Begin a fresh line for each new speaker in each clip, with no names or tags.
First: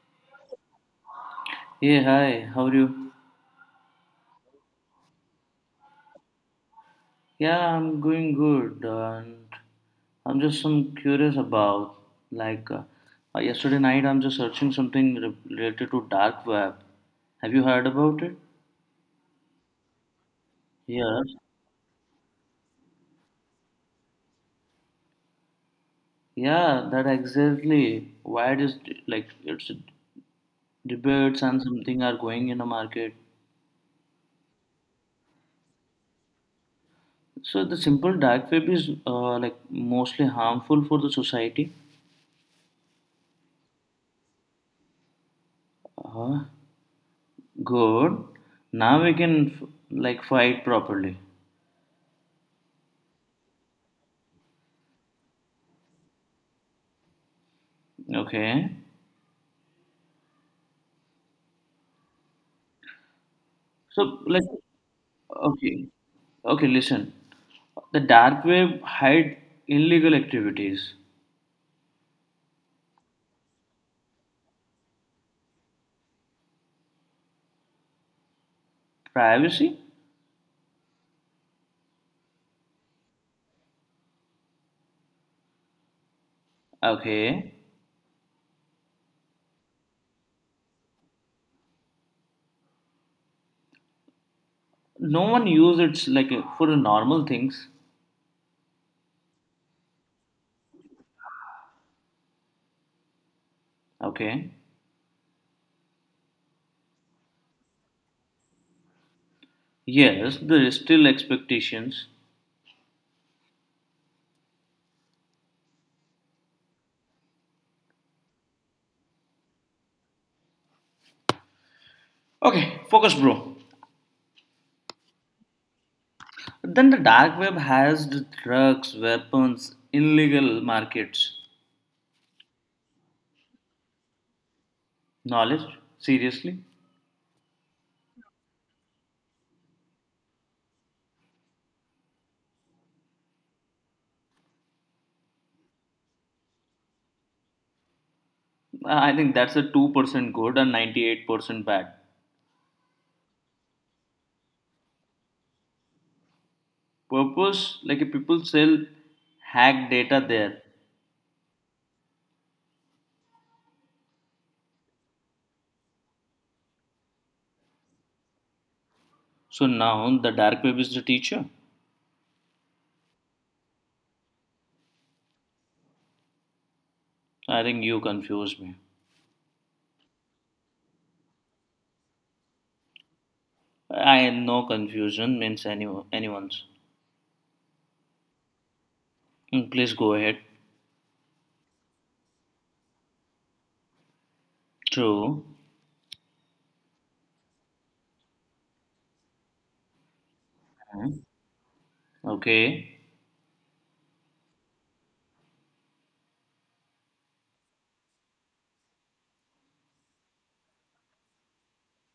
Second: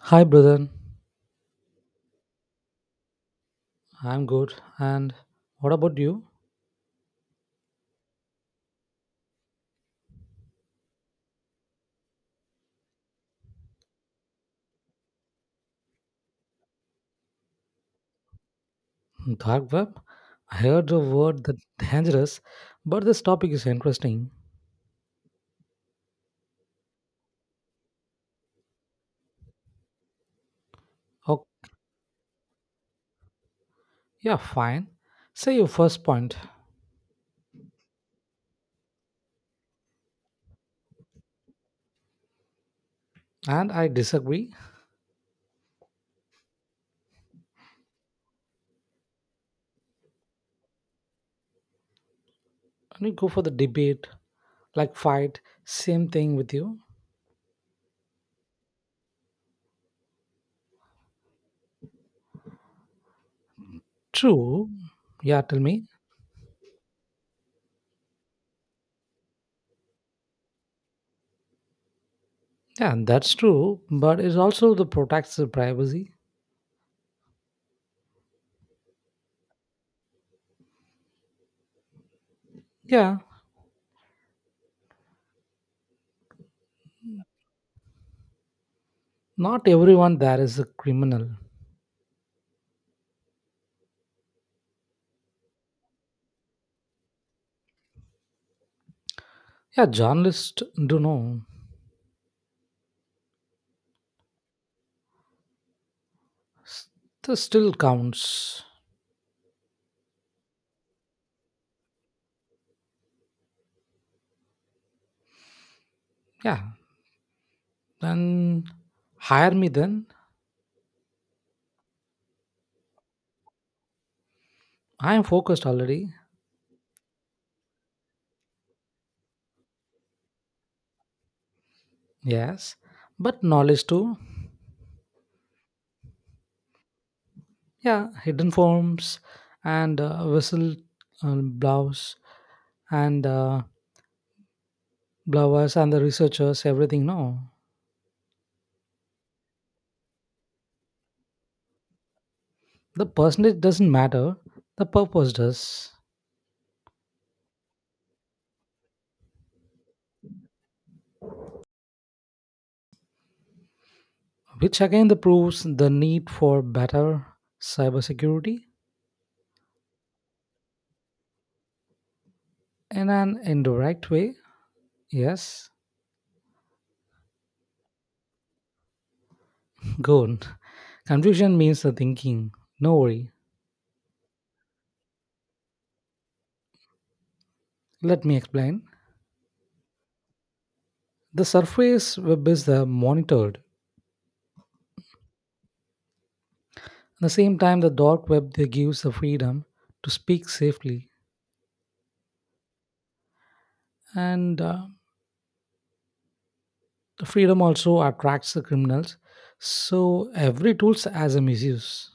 Hi, brother.
Hey, hi, how are you?
I'm good. And what about you?
Yeah, I'm going good, and I'm just some curious about like uh, yesterday night. I'm just searching something related to dark web. Have you heard about it?
Dark web? I heard the
Yes.
word that dangerous, but this topic is interesting.
Yeah, that exactly. Why it is like it's debates
Oh,
and something are going in the market.
yeah, fine. Say your first point,
So the simple dark web is like mostly harmful for the society.
and I disagree.
Uh, Good. Now we can like fight properly.
And you go for the debate, like fight. Same thing with you.
Okay. So like
True. Yeah, tell me.
okay. Okay, listen. The dark web hide illegal activities.
Yeah, that's true. But it also the protects the privacy.
Privacy?
Yeah,
Okay.
not everyone there is a criminal.
No one use it like for the normal things.
Yeah, journalists do know.
Okay.
S- This still counts.
Yes, there is still expectations.
Yeah, then hire me then.
Okay, focus bro.
I am focused already.
Then the dark web has the drugs, weapons, illegal markets.
Yes, but knowledge too.
Knowledge? Seriously?
Yeah, hidden forms and whistle blouse and blowers and the researchers, everything. No,
I think that's a 2% good and 98% bad.
the percentage doesn't matter. The purpose does,
Purpose, like people sell hack data there.
which again the proves the need for better cybersecurity
So now the dark web is the teacher.
in an indirect way. Yes,
I think you confused me.
good. Confusion means the thinking. No worry.
I no confusion means anyone's.
Let me explain.
Mm, please go ahead.
The surface web is monitored. At
True.
the same time, the dark web they gives the freedom to speak safely,
Mm, okay.
and the freedom also attracts the criminals. So every tools has a misuse.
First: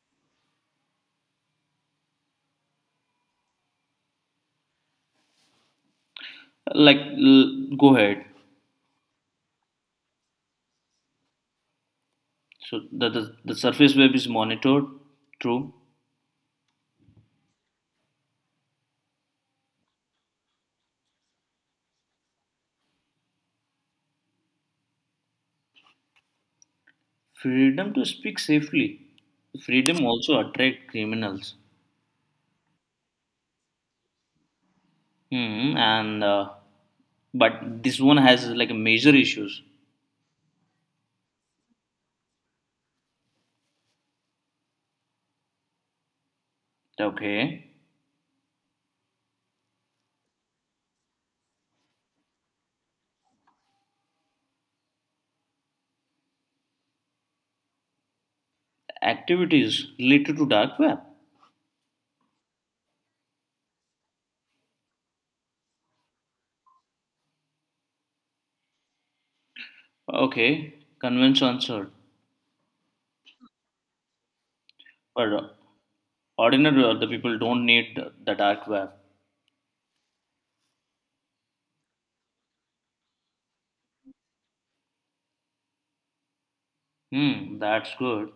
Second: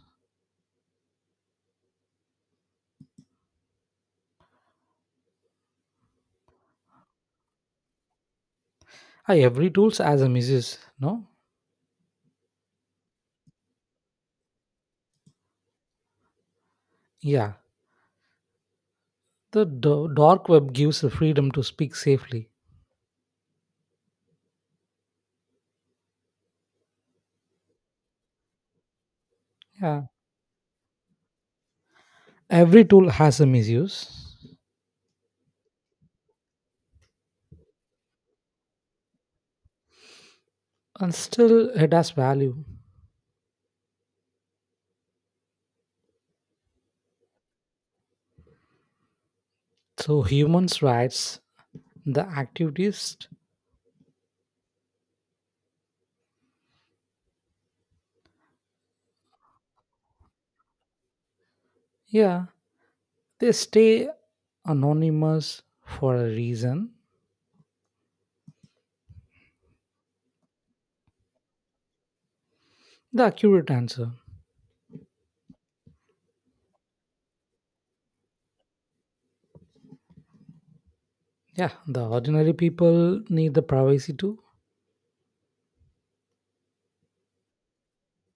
Like go ahead.
Ah, every tools has a misuse. No,
So the surface web is monitored. True.
yeah. The dark web gives the freedom to speak safely.
Freedom to speak safely.
Yeah,
Freedom also attract criminals.
every tool has a misuse,
Hmm. And but this one has like major issues.
and still it has value.
Okay.
So humans' rights, the activities.
Activities related to dark web.
Yeah, they stay anonymous for a reason.
Okay, convince answered.
The accurate answer.
But ordinary or the people don't need the dark web.
Yeah, the ordinary people need the privacy too.
Hmm, that's good.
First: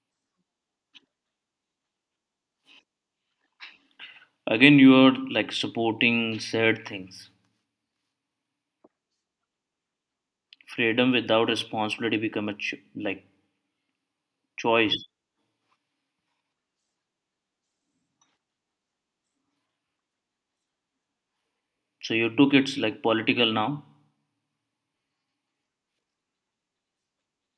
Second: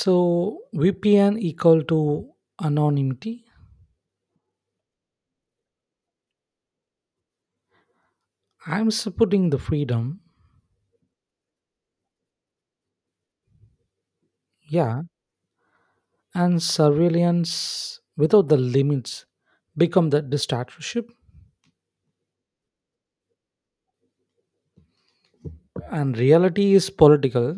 So VPN equal to anonymity.
Again, you are like supporting said things.
I'm supporting the freedom.
Freedom without responsibility become a like
Yeah,
choice.
and surveillance without the limits become the dictatorship.
So you took it's like political now.
And reality is political.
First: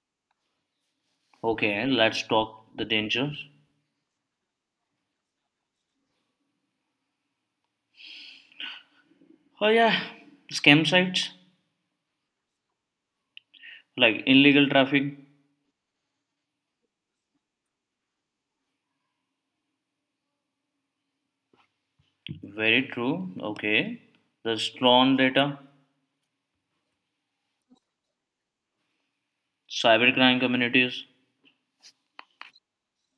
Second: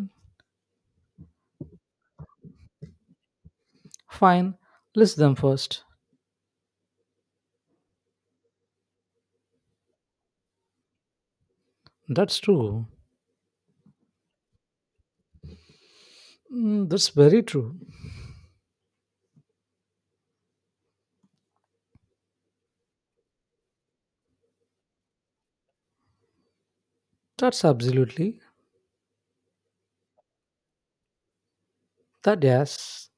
Okay, let's talk the dangers.
Fine, list them first.
Oh yeah, scam sites
That's true.
like illegal traffic.
Mm, that's very true.
Very true. Okay, the stolen data,
That's absolutely.
cybercrime communities.
That yes.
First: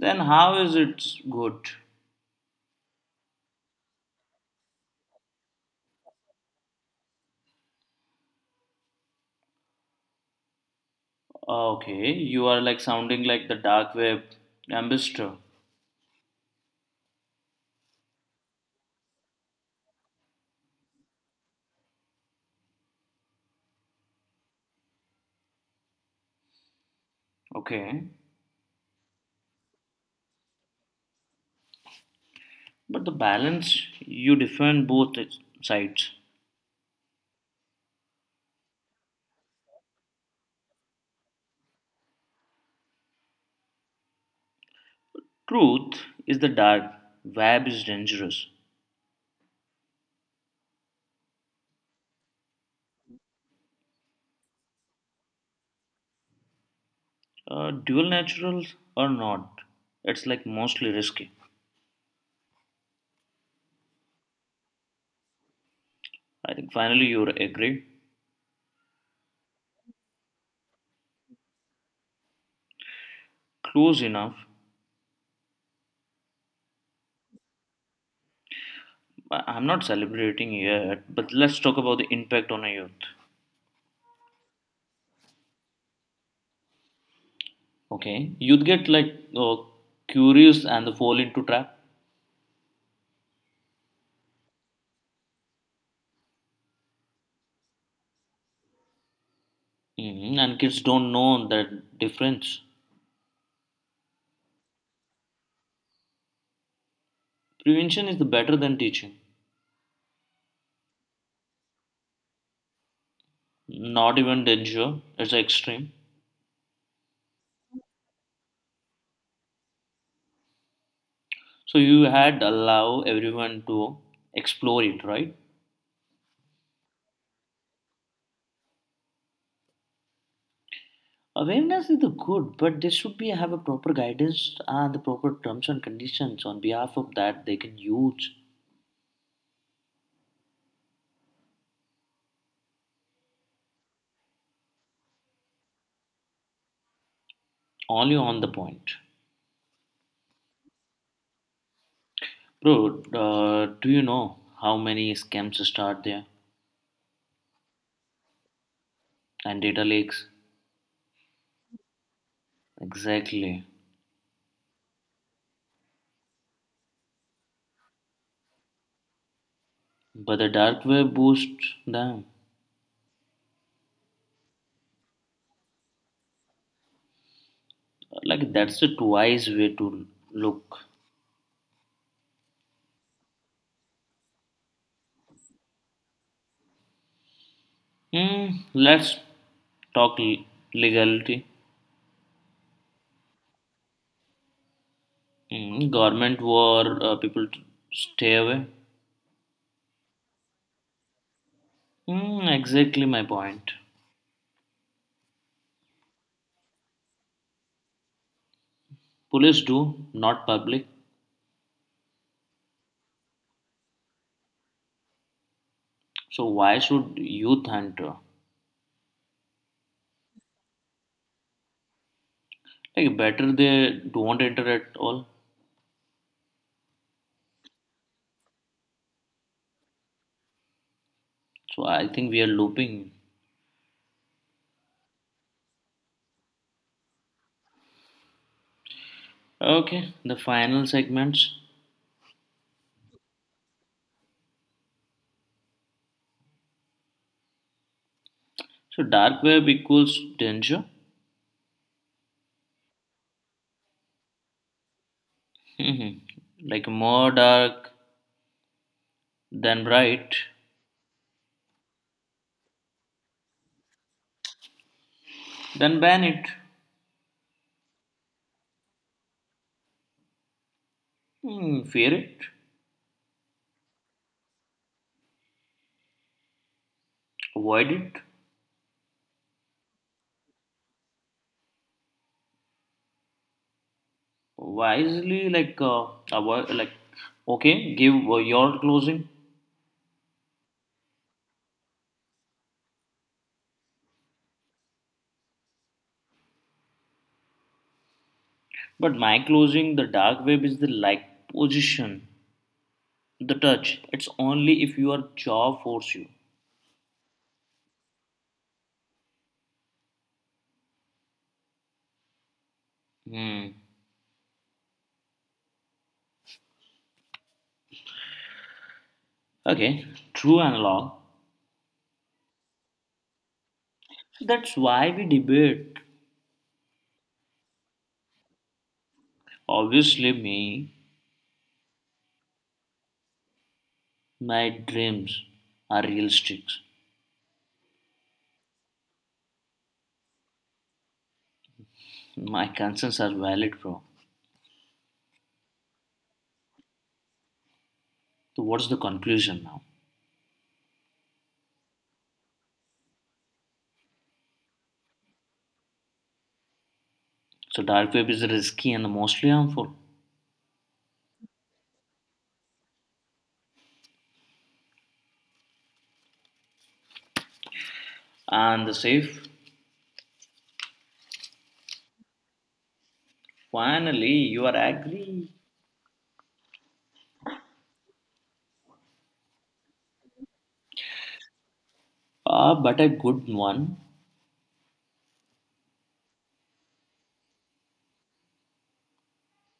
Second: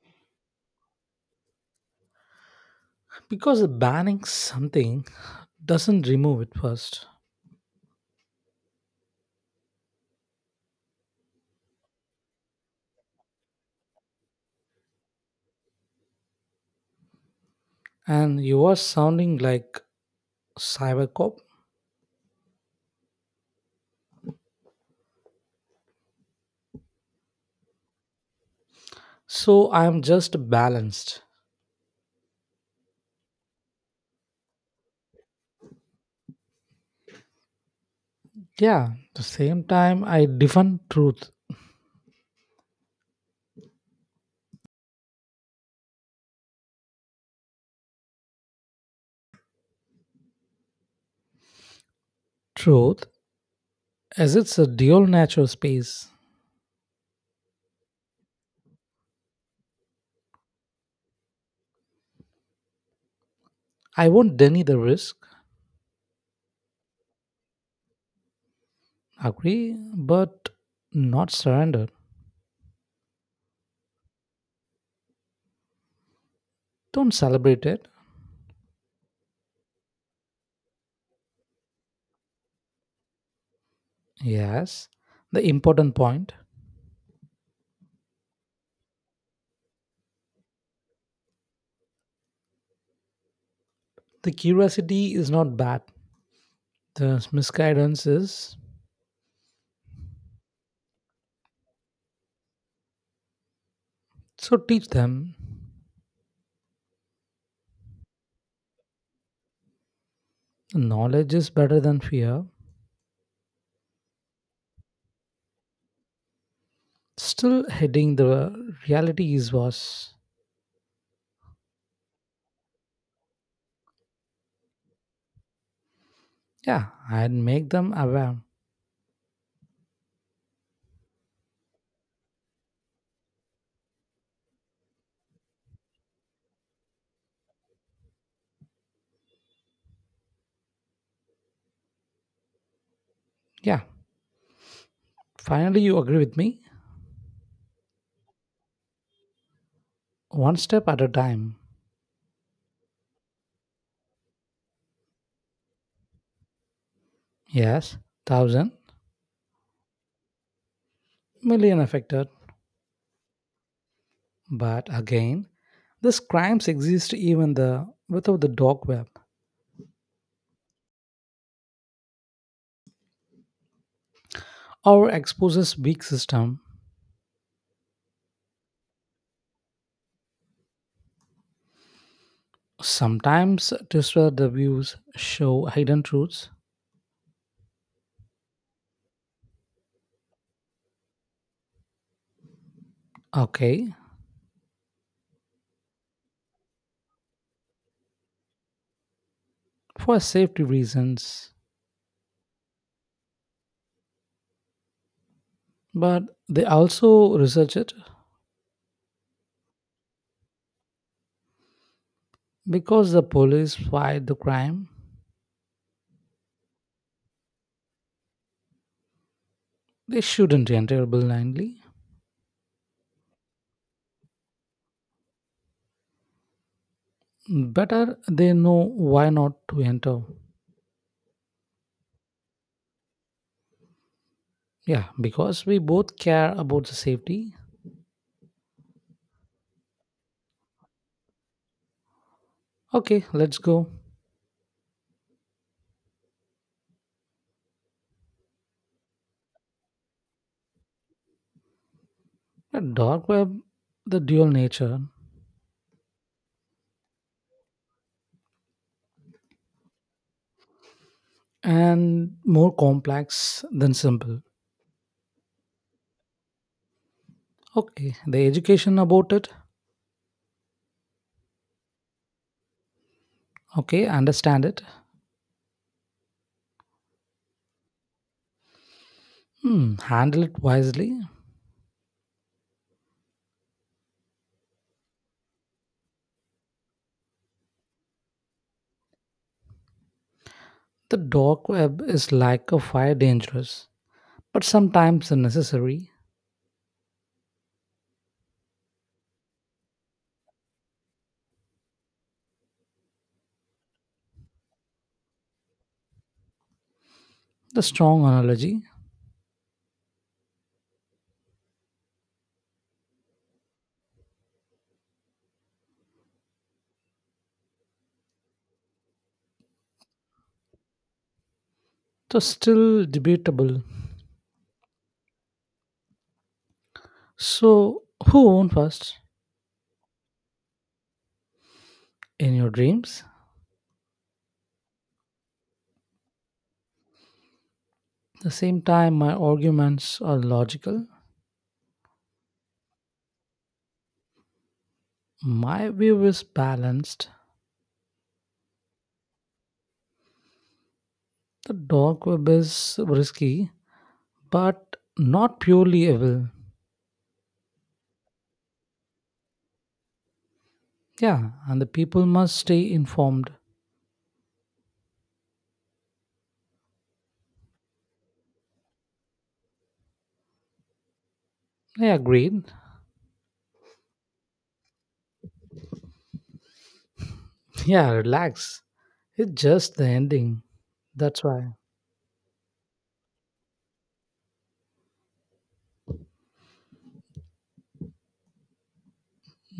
Then how is it good?
Because banning something doesn't remove it first.
Okay, you are like sounding like the dark web ambassador.
And you are sounding like cybercop,
Okay,
so I am just balanced.
but the balance you defend both sides.
Yeah, the same time I defend truth.
Truth is the dark web is dangerous.
Truth as it's a dual natural space.
Dual naturals or not, it's like mostly risky.
I won't deny the risk.
I think finally you agree.
Agree, but not surrender.
Close enough.
Don't celebrate it.
I'm not celebrating yet, but let's talk about the impact on a youth.
Yes, the important point.
Okay, youth get like curious and they fall into trap.
The curiosity is not bad, the misguidance is.
Mhm, and kids don't know that difference.
So teach them.
Prevention is the better than teaching.
Knowledge is better than fear.
Not even danger. It's extreme.
Still heading the reality is worse.
So you had allow everyone to explore it, right?
Yeah, and make them aware.
Awareness is the good, but they should be have a proper guidance and the proper terms and conditions on behalf of that they can use
Yeah, finally you agree with me.
only on the point.
One step at a time.
Bro, do you know how many scams start there
Yes, thousand.
and data leaks?
Million affected.
Exactly.
But again, these crimes exist even the without the dark web,
But the dark web boosts them.
or exposes weak system.
Like that's a wise way to look.
Sometimes disrupt the views show hidden truths.
Mm, let's talk legality.
Okay,
Mm, government war, people stay away.
for safety reasons.
Mm, exactly my point.
But they also research it.
Police do, not public.
Because the police fight the crime,
So why should youth enter?
they shouldn't enter blindly.
Like better they don't enter at all.
Better they know why not to enter.
So I think we are looping.
Yeah, because we both care about the safety.
Okay, the final segments.
Okay, let's go.
So dark web equals danger.
The dark web, the dual nature,
Like more dark than bright,
and more complex than simple.
then ban it.
Okay, the education about it.
Hmm, fear it,
Okay, understand it.
avoid it
Hmm, handle it wisely.
wisely. Like, avoid, like, okay, give your closing,
The dark web is like a fire dangerous, but sometimes necessary.
but my closing, the dark web is the like position, the touch. It's only if your jaw force you.
The strong analogy.
Hmm. Okay, true analog.
So still debatable.
That's why we debate.
So who won first,
Obviously, me,
in your dreams?
my dreams are realistic.
At the same time, my arguments are logical.
My concerns are valid, bro.
My view is balanced.
So, what's the conclusion now?
The dog web is risky, but not purely evil.
So, dark web is risky and mostly harmful.
Yeah, and the people must stay informed.
And the chef,
I agreed.
finally, you are agree.
Yeah, relax. It's just the ending. That's why.
Ah, but a good one.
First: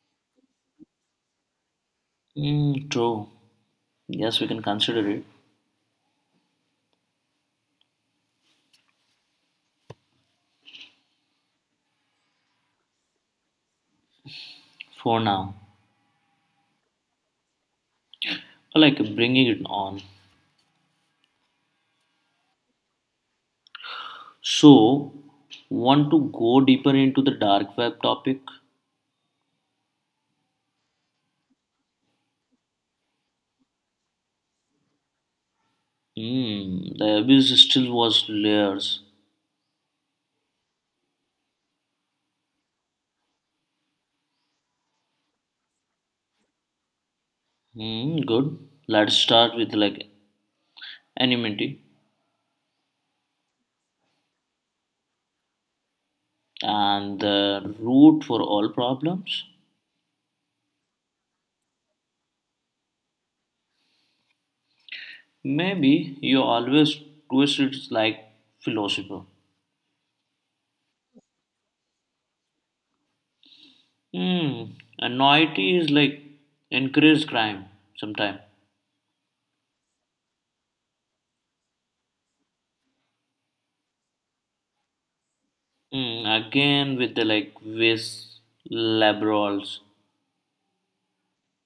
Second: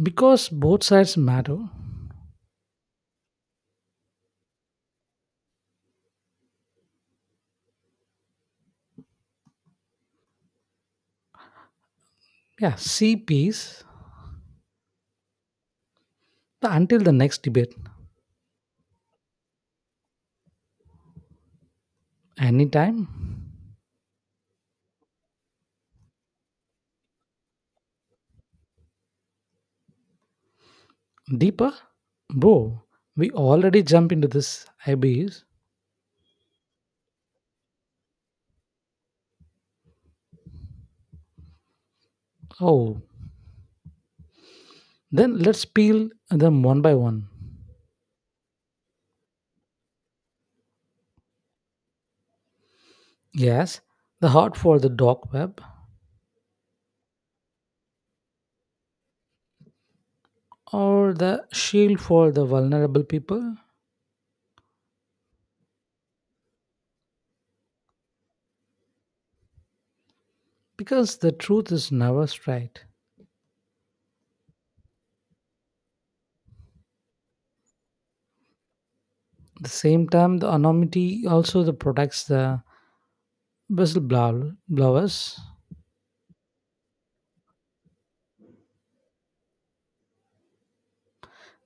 Because both sides matter.
Mm, true. Yes, we can consider it
Yeah, see peace.
for now.
Until the next debate.
Like bringing it on.
Anytime.
So, want to go deeper into the dark web topic?
Deeper? Bro, we already jumped into this abyss.
Hmm, the abyss still was layers.
Oh, then let's peel them one by one.
Hmm, good. Let's start with like anonymity
Yes, the heart for the dark web,
and the root for all problems.
or the shield for the vulnerable people,
Maybe you always twist it like philosopher.
because the truth is never straight.
Hmm, anonymity is like encourage crime sometime.
At the same time, the anonymity also the protects the blowers.
Hmm, again with the like vis laborals.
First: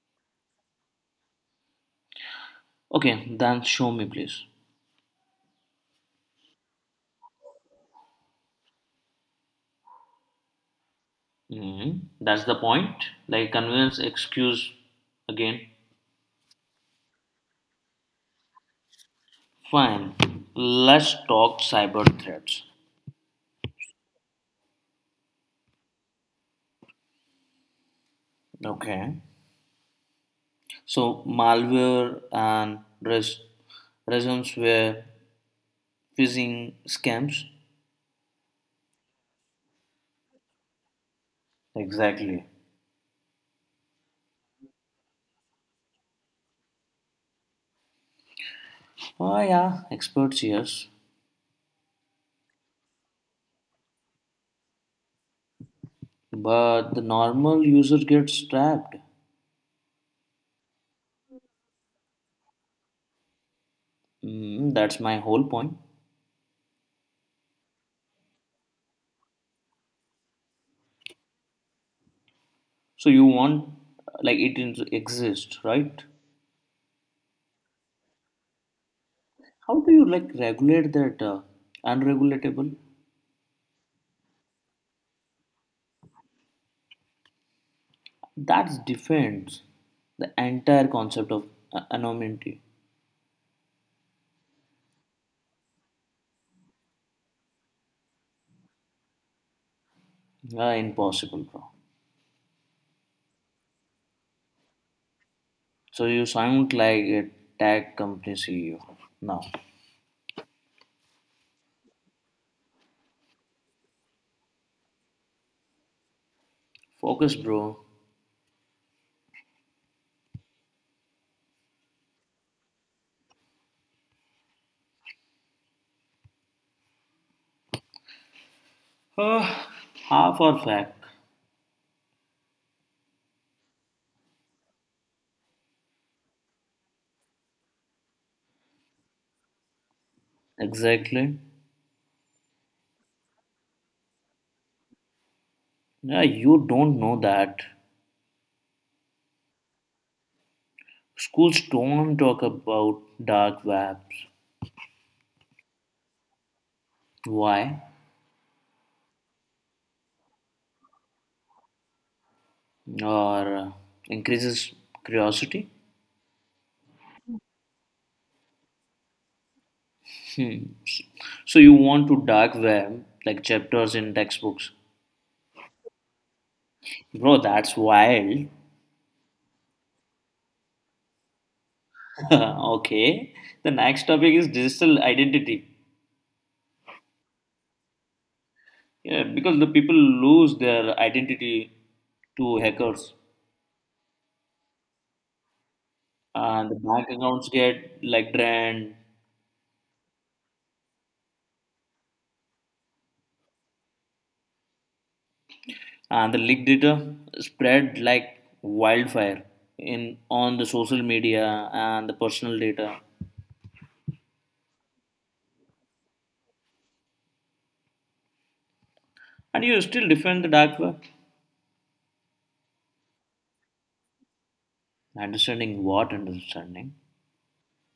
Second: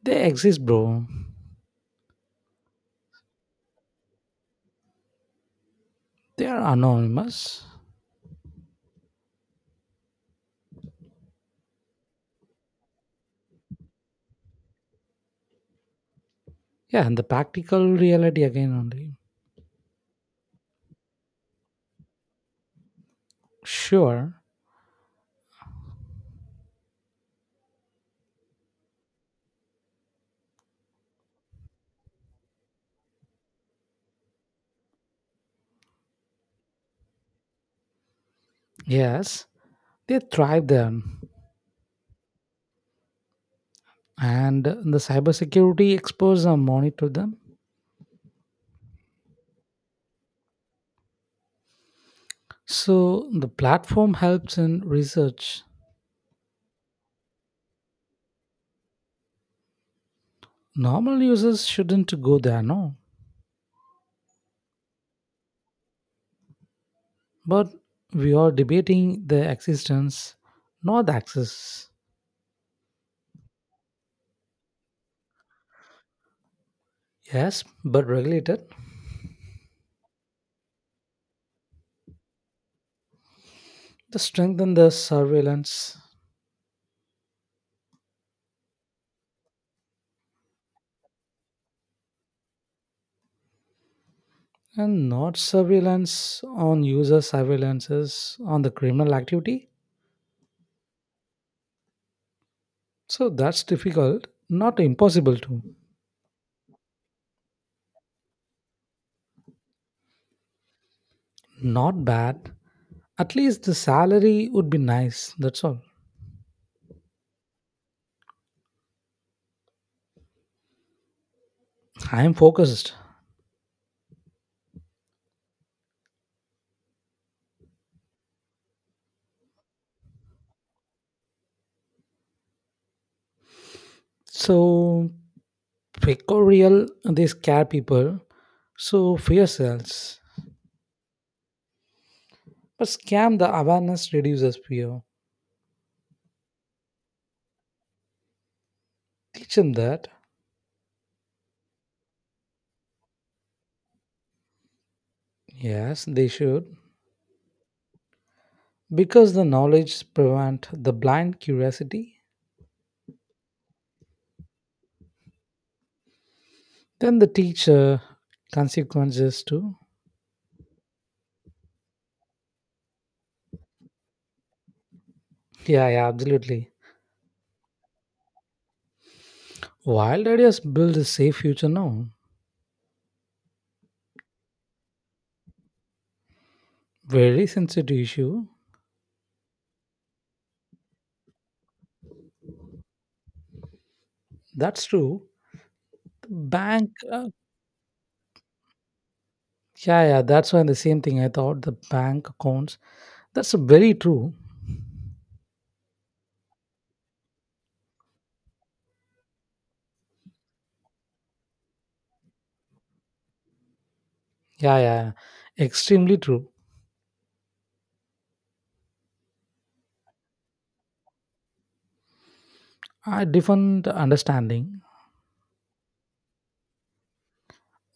They exist, bro.
Okay, then show me please.
They are anonymous.
Hmm, that's the point. Like convince excuse again.
Yeah, and the practical reality again only.
Fine. Let's talk cyber threats.
Sure,
Okay. So malware and ransomware phishing scams.
yes, they thrive there.
Exactly.
And the cybersecurity experts are monitor them.
Oh yeah, experts yes.
So the platform helps in research.
But the normal user gets trapped.
Normal users shouldn't go there, no.
Mm, that's my whole point.
But we are debating the existence, not the access.
So you want like it exists, right?
Yes, but regulated
How do you like regulate that unregulatable?
to strengthen the surveillance,
That defends the entire concept of anonymity.
and not surveillance on user surveillances on the criminal activity.
Impossible, bro.
So that's difficult, not impossible to,
So you sound like a tech company CEO now.
not bad. At least the salary would be nice, that's all.
Focus, bro.
I am focused.
Ah, half or fact.
So, real they scare people, so fear sells.
Exactly.
But scam the awareness reduces fear.
Yeah, you don't know that.
Teach them that.
Schools don't talk about dark webs.
Yes, they should.
Why?
Because the knowledge prevent the blind curiosity.
Or increases curiosity.
Then the teacher consequences too.
Hmm. So you want to dark web like chapters in textbooks,
Yeah, yeah, absolutely.
bro? That's wild.
Wild ideas build a safe future now.
Okay. The next topic is digital identity.
Very sensitive issue.
Yeah, because the people lose their identity to hackers,
That's true. The
and the
bank,
bank accounts get like drained,
yeah, yeah, that's why the same thing I thought the bank accounts. That's very true.
and the leak data spread like wildfire in on the social media and the personal data,
Yeah, yeah, extremely true.
and you still defend the dark web.
I different understanding
Understanding what understanding.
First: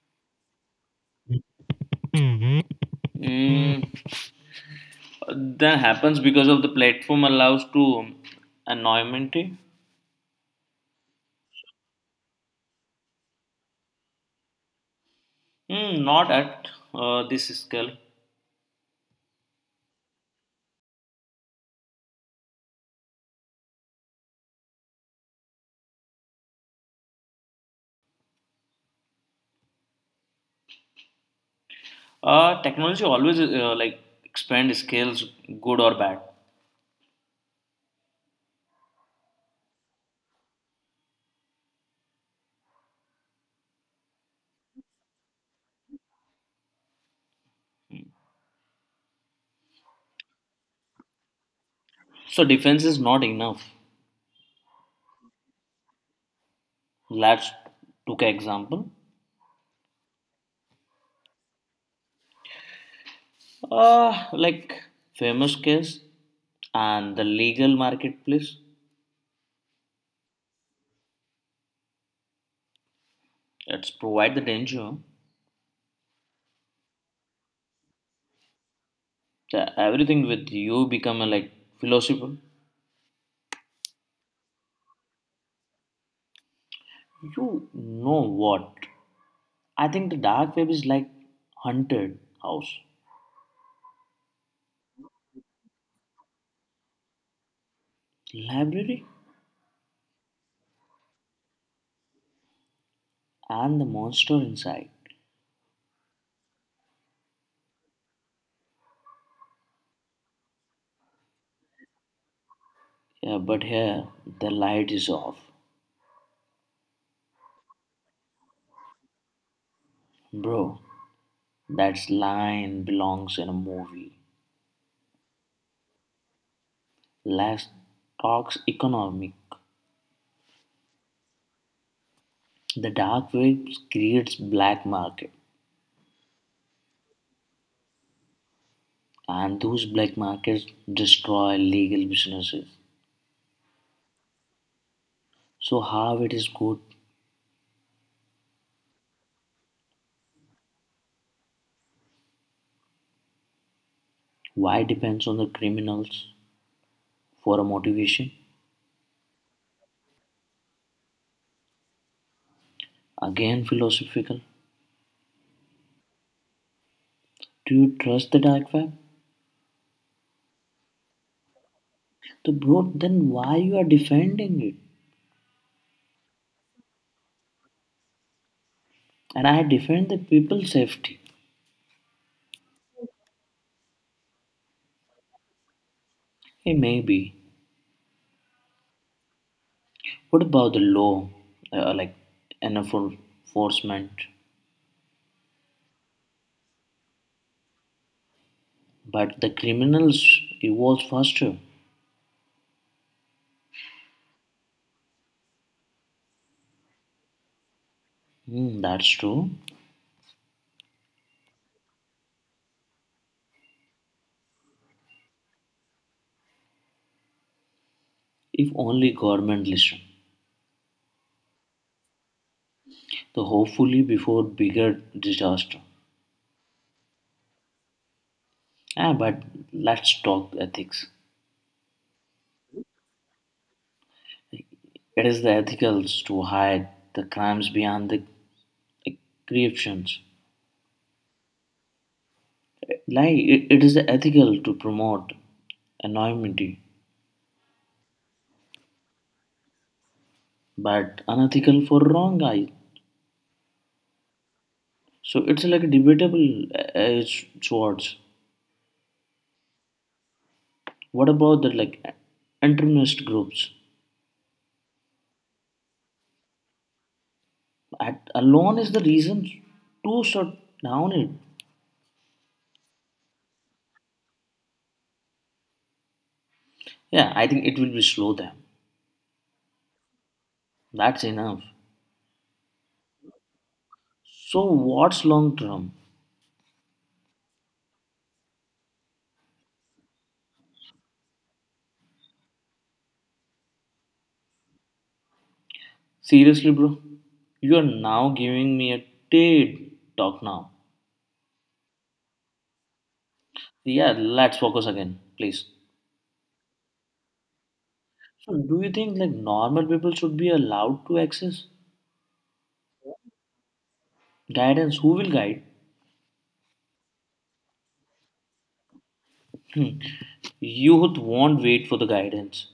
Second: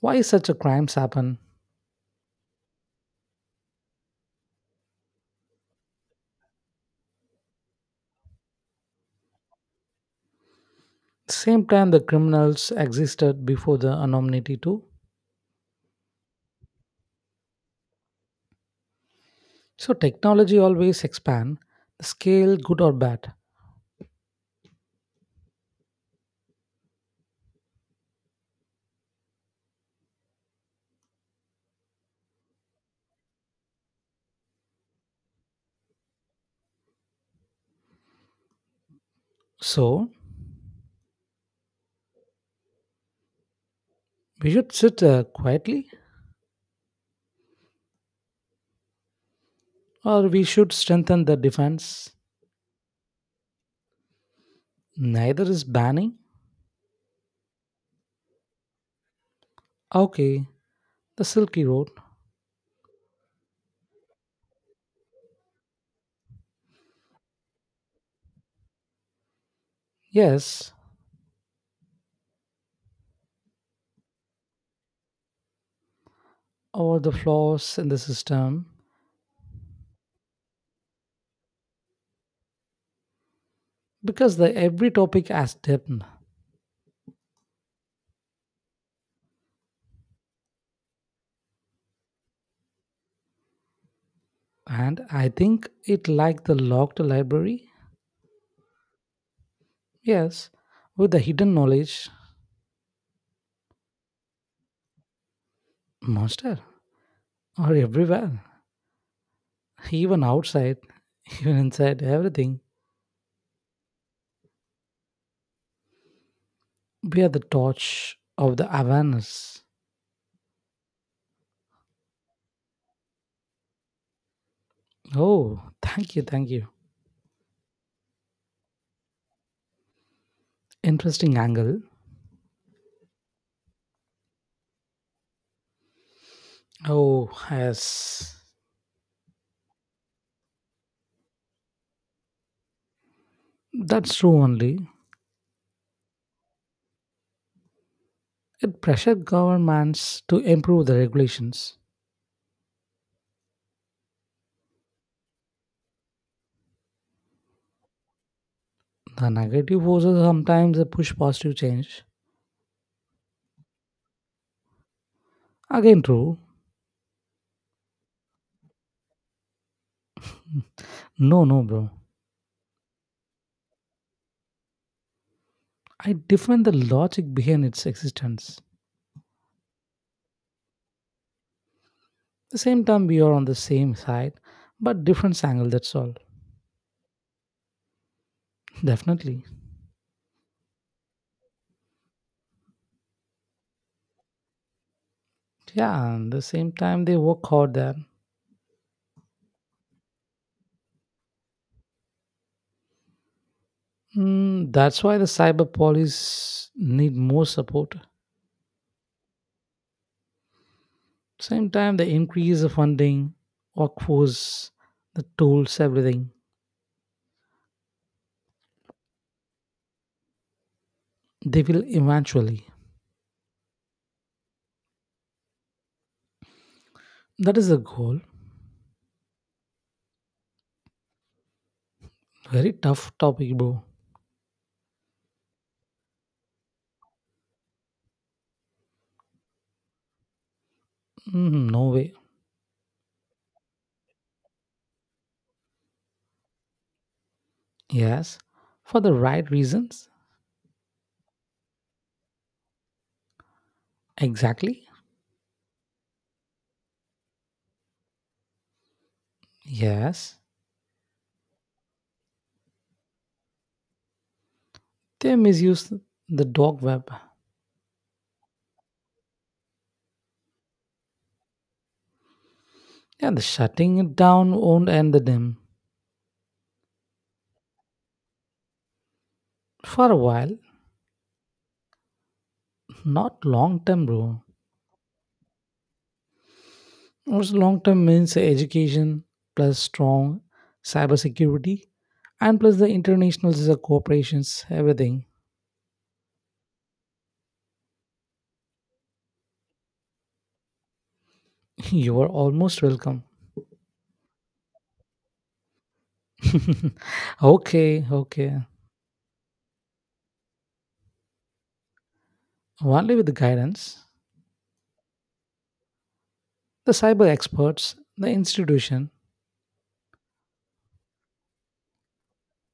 why such a crimes happen.
Mm, that happens because of the platform allows to anonymity.
Same time the criminals existed before the anonymity too.
Mm, not at this scale.
So technology always expand the scale, good or bad.
Technology always like expand scales good or bad,
So we should sit quietly, or we should strengthen the defense.
so defense is not enough.
Neither is banning.
Let's took example.
Okay, the silky road.
Like famous case and the legal marketplace.
Yes,
It's provide the danger.
or the flaws in the system,
The, everything with you become a like philosopher.
because the every topic has depth.
You know what? I think the dark web is like haunted house,
And I think it like the locked library.
library,
Yes, with the hidden knowledge.
and the monster inside.
Monster or everywhere, even outside. Even inside everything.
Yeah, but here the light is off,
We are the torch of the awareness.
bro. That line belongs in a movie.
Oh, thank you, thank you.
Less talks economic.
Interesting angle.
The dark web creates black market,
Oh yes.
and those black markets destroy legal businesses.
That's true only.
So how it is good?
It pressured governments to improve the regulations.
Why depends on the criminals for a motivation?
The negative forces sometimes push positive change.
Again philosophical.
Again true.
Do you trust the dark web?
No, no, bro.
So bro, then why you are defending it?
I defend the logic behind its existence.
And I defend the people's safety.
The same time we are on the same side, but different angle, that's all.
Hey, maybe.
Definitely.
What about the law? Like an enforcement.
Yeah, and the same time they work hard there.
But the criminals evolve faster.
Mm, that's why the cyber police need more support.
Hmm, that's true.
Same time they increase the funding, workforce, the tools, everything.
If only government listen.
They will eventually.
So hopefully before bigger disaster.
That is the goal.
Ah, but let's talk ethics.
Very tough topic, bro.
It is the ethicals to hide the crimes behind the creations.
Mm, no way.
Like it is ethical to promote anonymity,
Yes. For the right reasons.
but unethical for wrong eyes.
Exactly.
So it's like a debatable uh, swords.
Yes,
What about the like internist groups?
they misused the dark web.
At, alone is the reason to shut down it.
Yeah, the shutting it down won't end the them
Yeah, I think it will be slow them.
for a while,
That's enough.
not long term, bro.
So what's long term?
What's long term means education plus strong cybersecurity and plus the international corporations, everything.
Seriously, bro, you are now giving me a TED talk now.
You are almost welcome.
Yeah, let's focus again, please.
Okay,
So
okay.
do you think like normal people should be allowed to access
Only with the guidance,
guidance? Who will guide?
the cyber experts, the institution,
Hmm. Youth won't wait for the guidance.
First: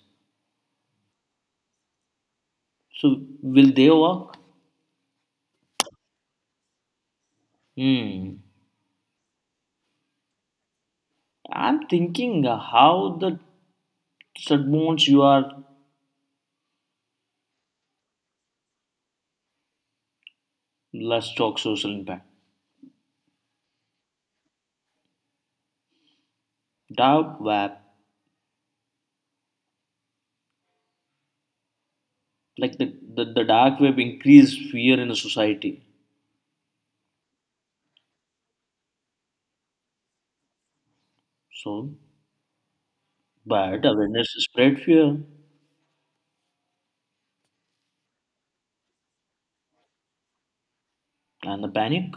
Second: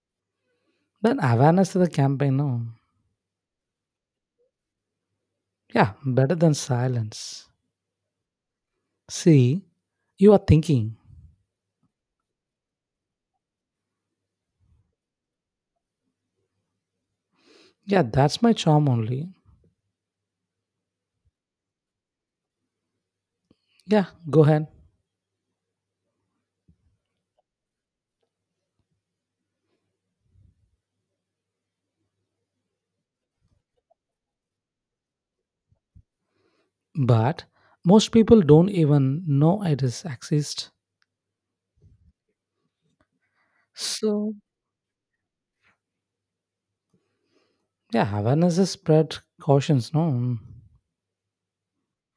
then awareness to the campaign. No,
So will they work?
yeah, better than silence.
Hmm.
See, you are thinking,
I'm thinking how the Sadbones you are.
yeah, that's my charm only.
Let's talk social impact.
Yeah, go ahead.
Dark web like the dark web increased fear in the society.
But most people don't even know it is exist.
So, but
So
awareness spread fear
yeah, awareness is spread cautions, no.
and the panic.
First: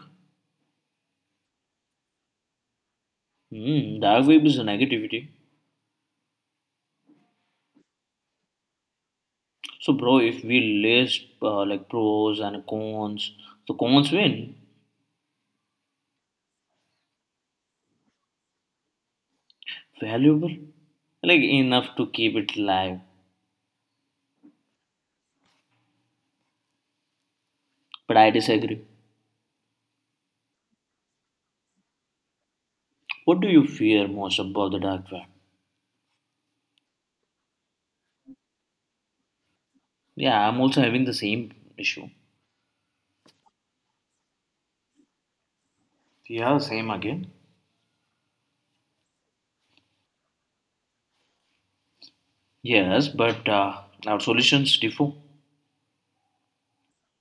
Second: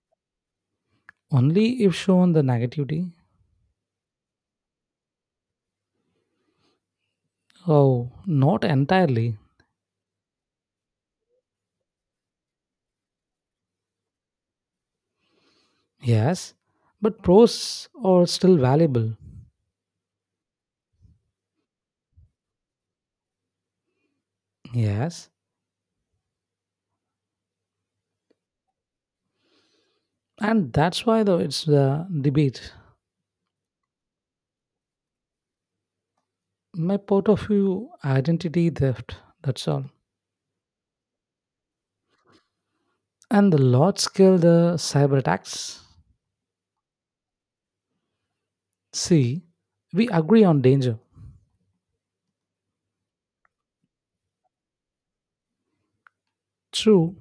Only if shown the negativity.
Mm, dark web is a negativity.
Oh, not entirely.
So, bro, if we list like pros and cons, the cons win.
Yes. But pros are still valuable.
Valuable, like enough to keep it live.
Yes.
But I disagree.
And that's why though it's the debate.
What do you fear most about the dark web?
My point of view, identity theft, that's all.
Yeah, I'm also having the same issue.
And the large scale the cyber attacks.
Yeah, same again.
C. We agree on danger
Yes, but our solutions differ.
through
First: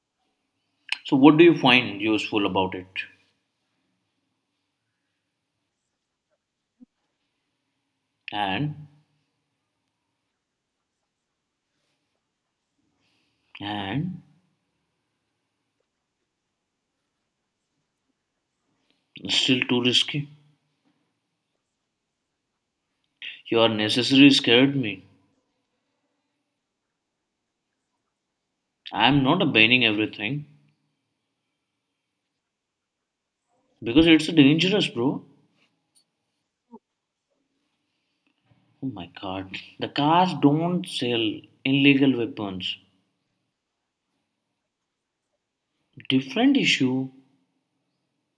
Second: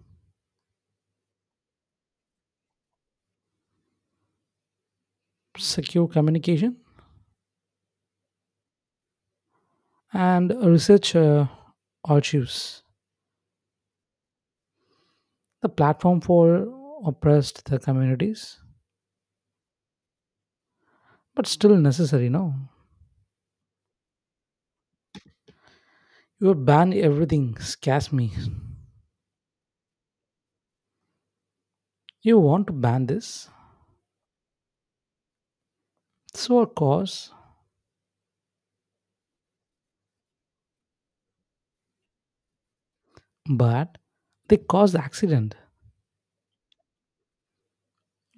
So, what do you find useful about it?
secure communication
And
and research archives,
and
the platform for oppressed the communities,
still too risky.
but still necessary. No,
You are necessarily scared me.
you ban everything scares me.
I'm not abandoning everything
You want to ban this,
because it's dangerous, bro.
so of course,
Oh my god. The cars don't sell illegal weapons.
but they cause the accident.
Different issue.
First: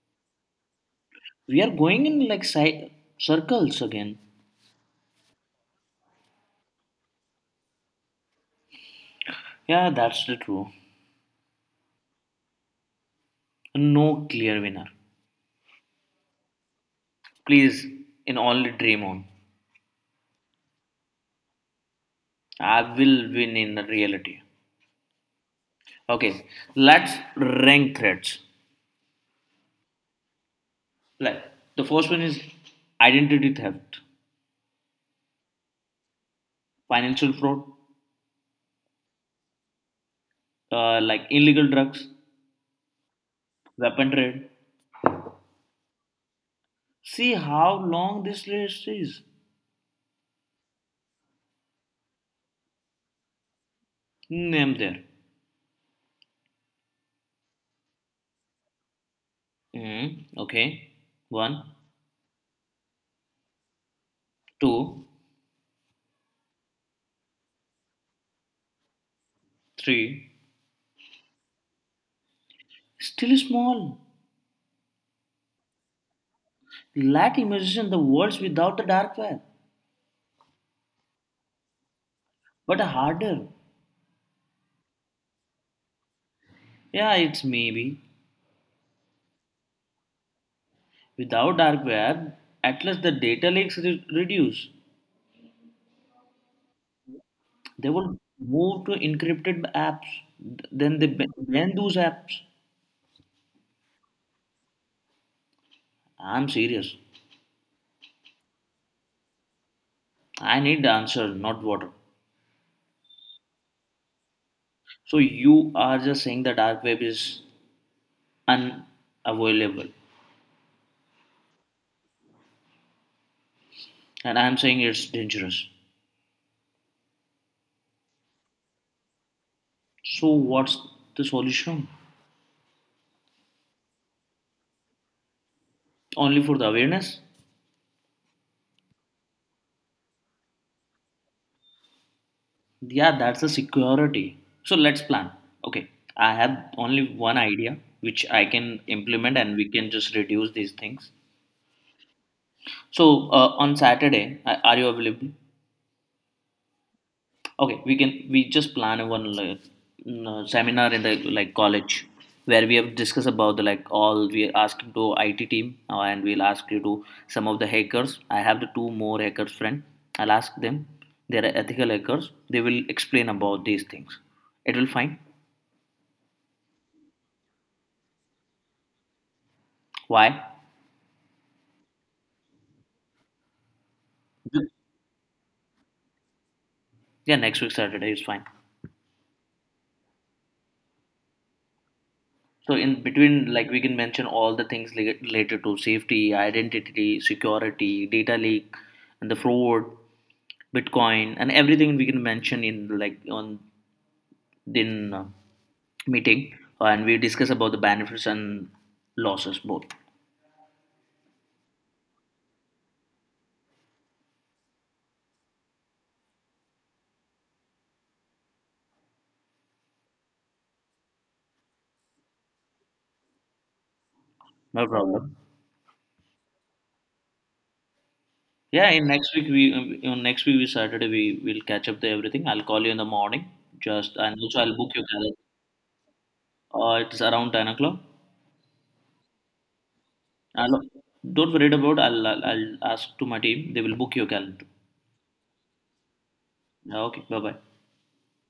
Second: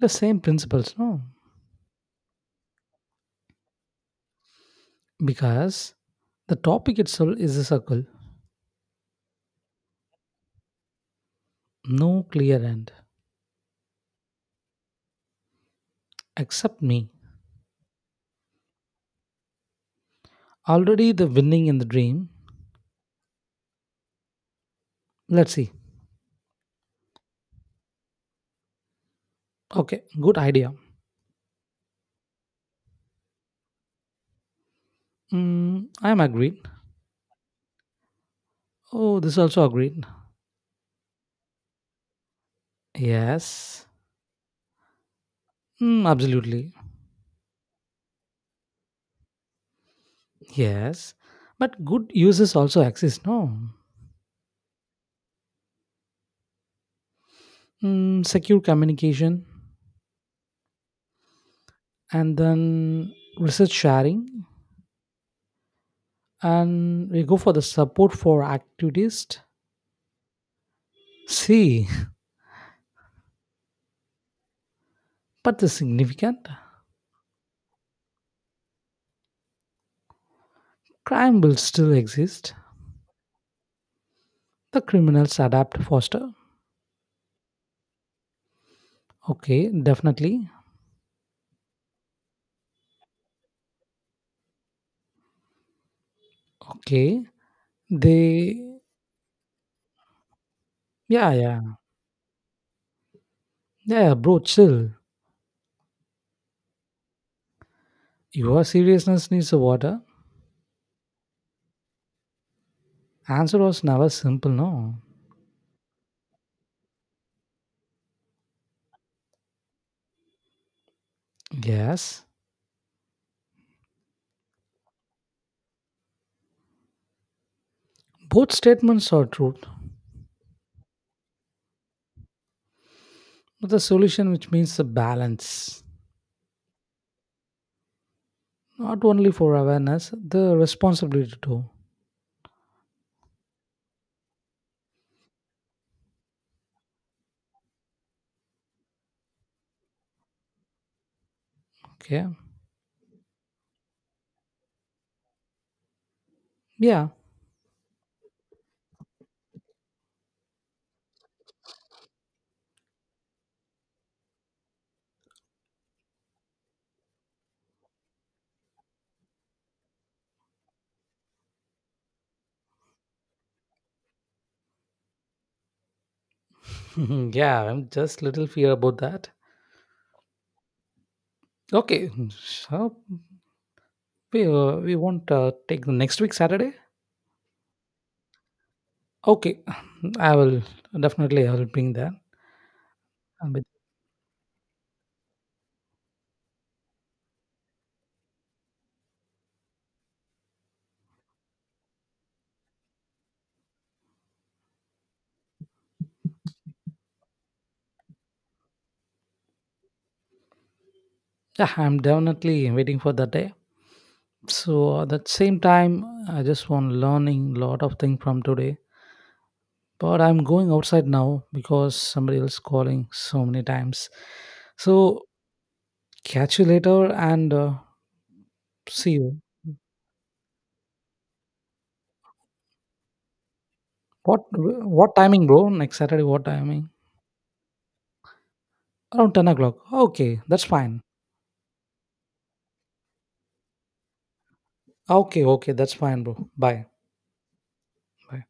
The same principles, no,
We are going in like circles again.
because the topic itself is a circle,
Yeah, that's the true.
no clear end,
No clear winner.
except me.
Please, in only dream on.
Already the winning in the dream.
I will win in the reality.
Let's see.
Okay, let's rank threats.
Okay, good idea.
Like the first one is identity theft,
Mm, I'm agreed.
financial fraud,
Oh, this also agreed.
like illegal drugs,
Yes.
weapon trade.
Mm, absolutely.
See how long this list is.
Yes. But good uses also exist, no?
Name there.
Mm, secure communication
Mm, okay. One,
and then research sharing.
two,
And we go for the support for activists.
three.
See,
Still small.
but the significant
Like imagine the worlds without the dark web,
crime will still exist.
but harder.
The criminals adapt faster.
Yeah, it's maybe.
Okay, definitely.
Without dark web, at least the data leaks reduce.
Okay.
They will
They,
move to encrypted apps. Then they
yeah, yeah.
ban those apps.
Yeah, bro, chill.
I'm serious.
Your seriousness needs a water.
I need the answer, not water.
Answer was never simple, no?
So you are just saying the dark web is unavoidable
Yes.
and I am saying it's dangerous.
Both statements are true.
So what's the solution?
But the solution which means the balance.
Only for the awareness.
Not only for awareness, the responsibility too.
Yeah, that's the security. So let's plan. Okay, I have only one idea which I can implement and we can just reduce these things.
Okay.
So on Saturday are you available?
Yeah.
Okay, we can we just plan a one like mm, seminar in the like college where we have discussed about the like all we ask to IT team and we'll ask you to some of the hackers. I have the two more hackers friend. I'll ask them. They are ethical hackers. They will explain about these things. It will fine.
Yeah, I'm just little fear about that.
Why?
Okay. So we won't take the next week Saturday.
Yeah, next week Saturday is fine.
Okay. I will definitely I will bring that.
So in between, like we can mention all the things related to safety, identity, security, data leak, and the fraud. Bitcoin and everything we can mention in like on in meeting and we discuss about the benefits and losses both.
Yeah, I'm definitely waiting for that day. So at that same time, I just want learning lot of things from today. But I'm going outside now because somebody else calling so many times.
No
So
problem.
catch you later and
Yeah, in
see
next
you.
week we on next week we Saturday we will catch up the everything. I'll call you in the morning. Just and
What
also I'll book your
what
calendar.
timing, bro? Next Saturday, what timing?
It's around 10 o'clock.
Around 10 o'clock. Okay, that's
I'll,
fine.
don't worry about. I'll ask to my team. They will book your calendar.
Okay, okay, that's fine, bro. Bye.
Okay. Bye bye.
Bye.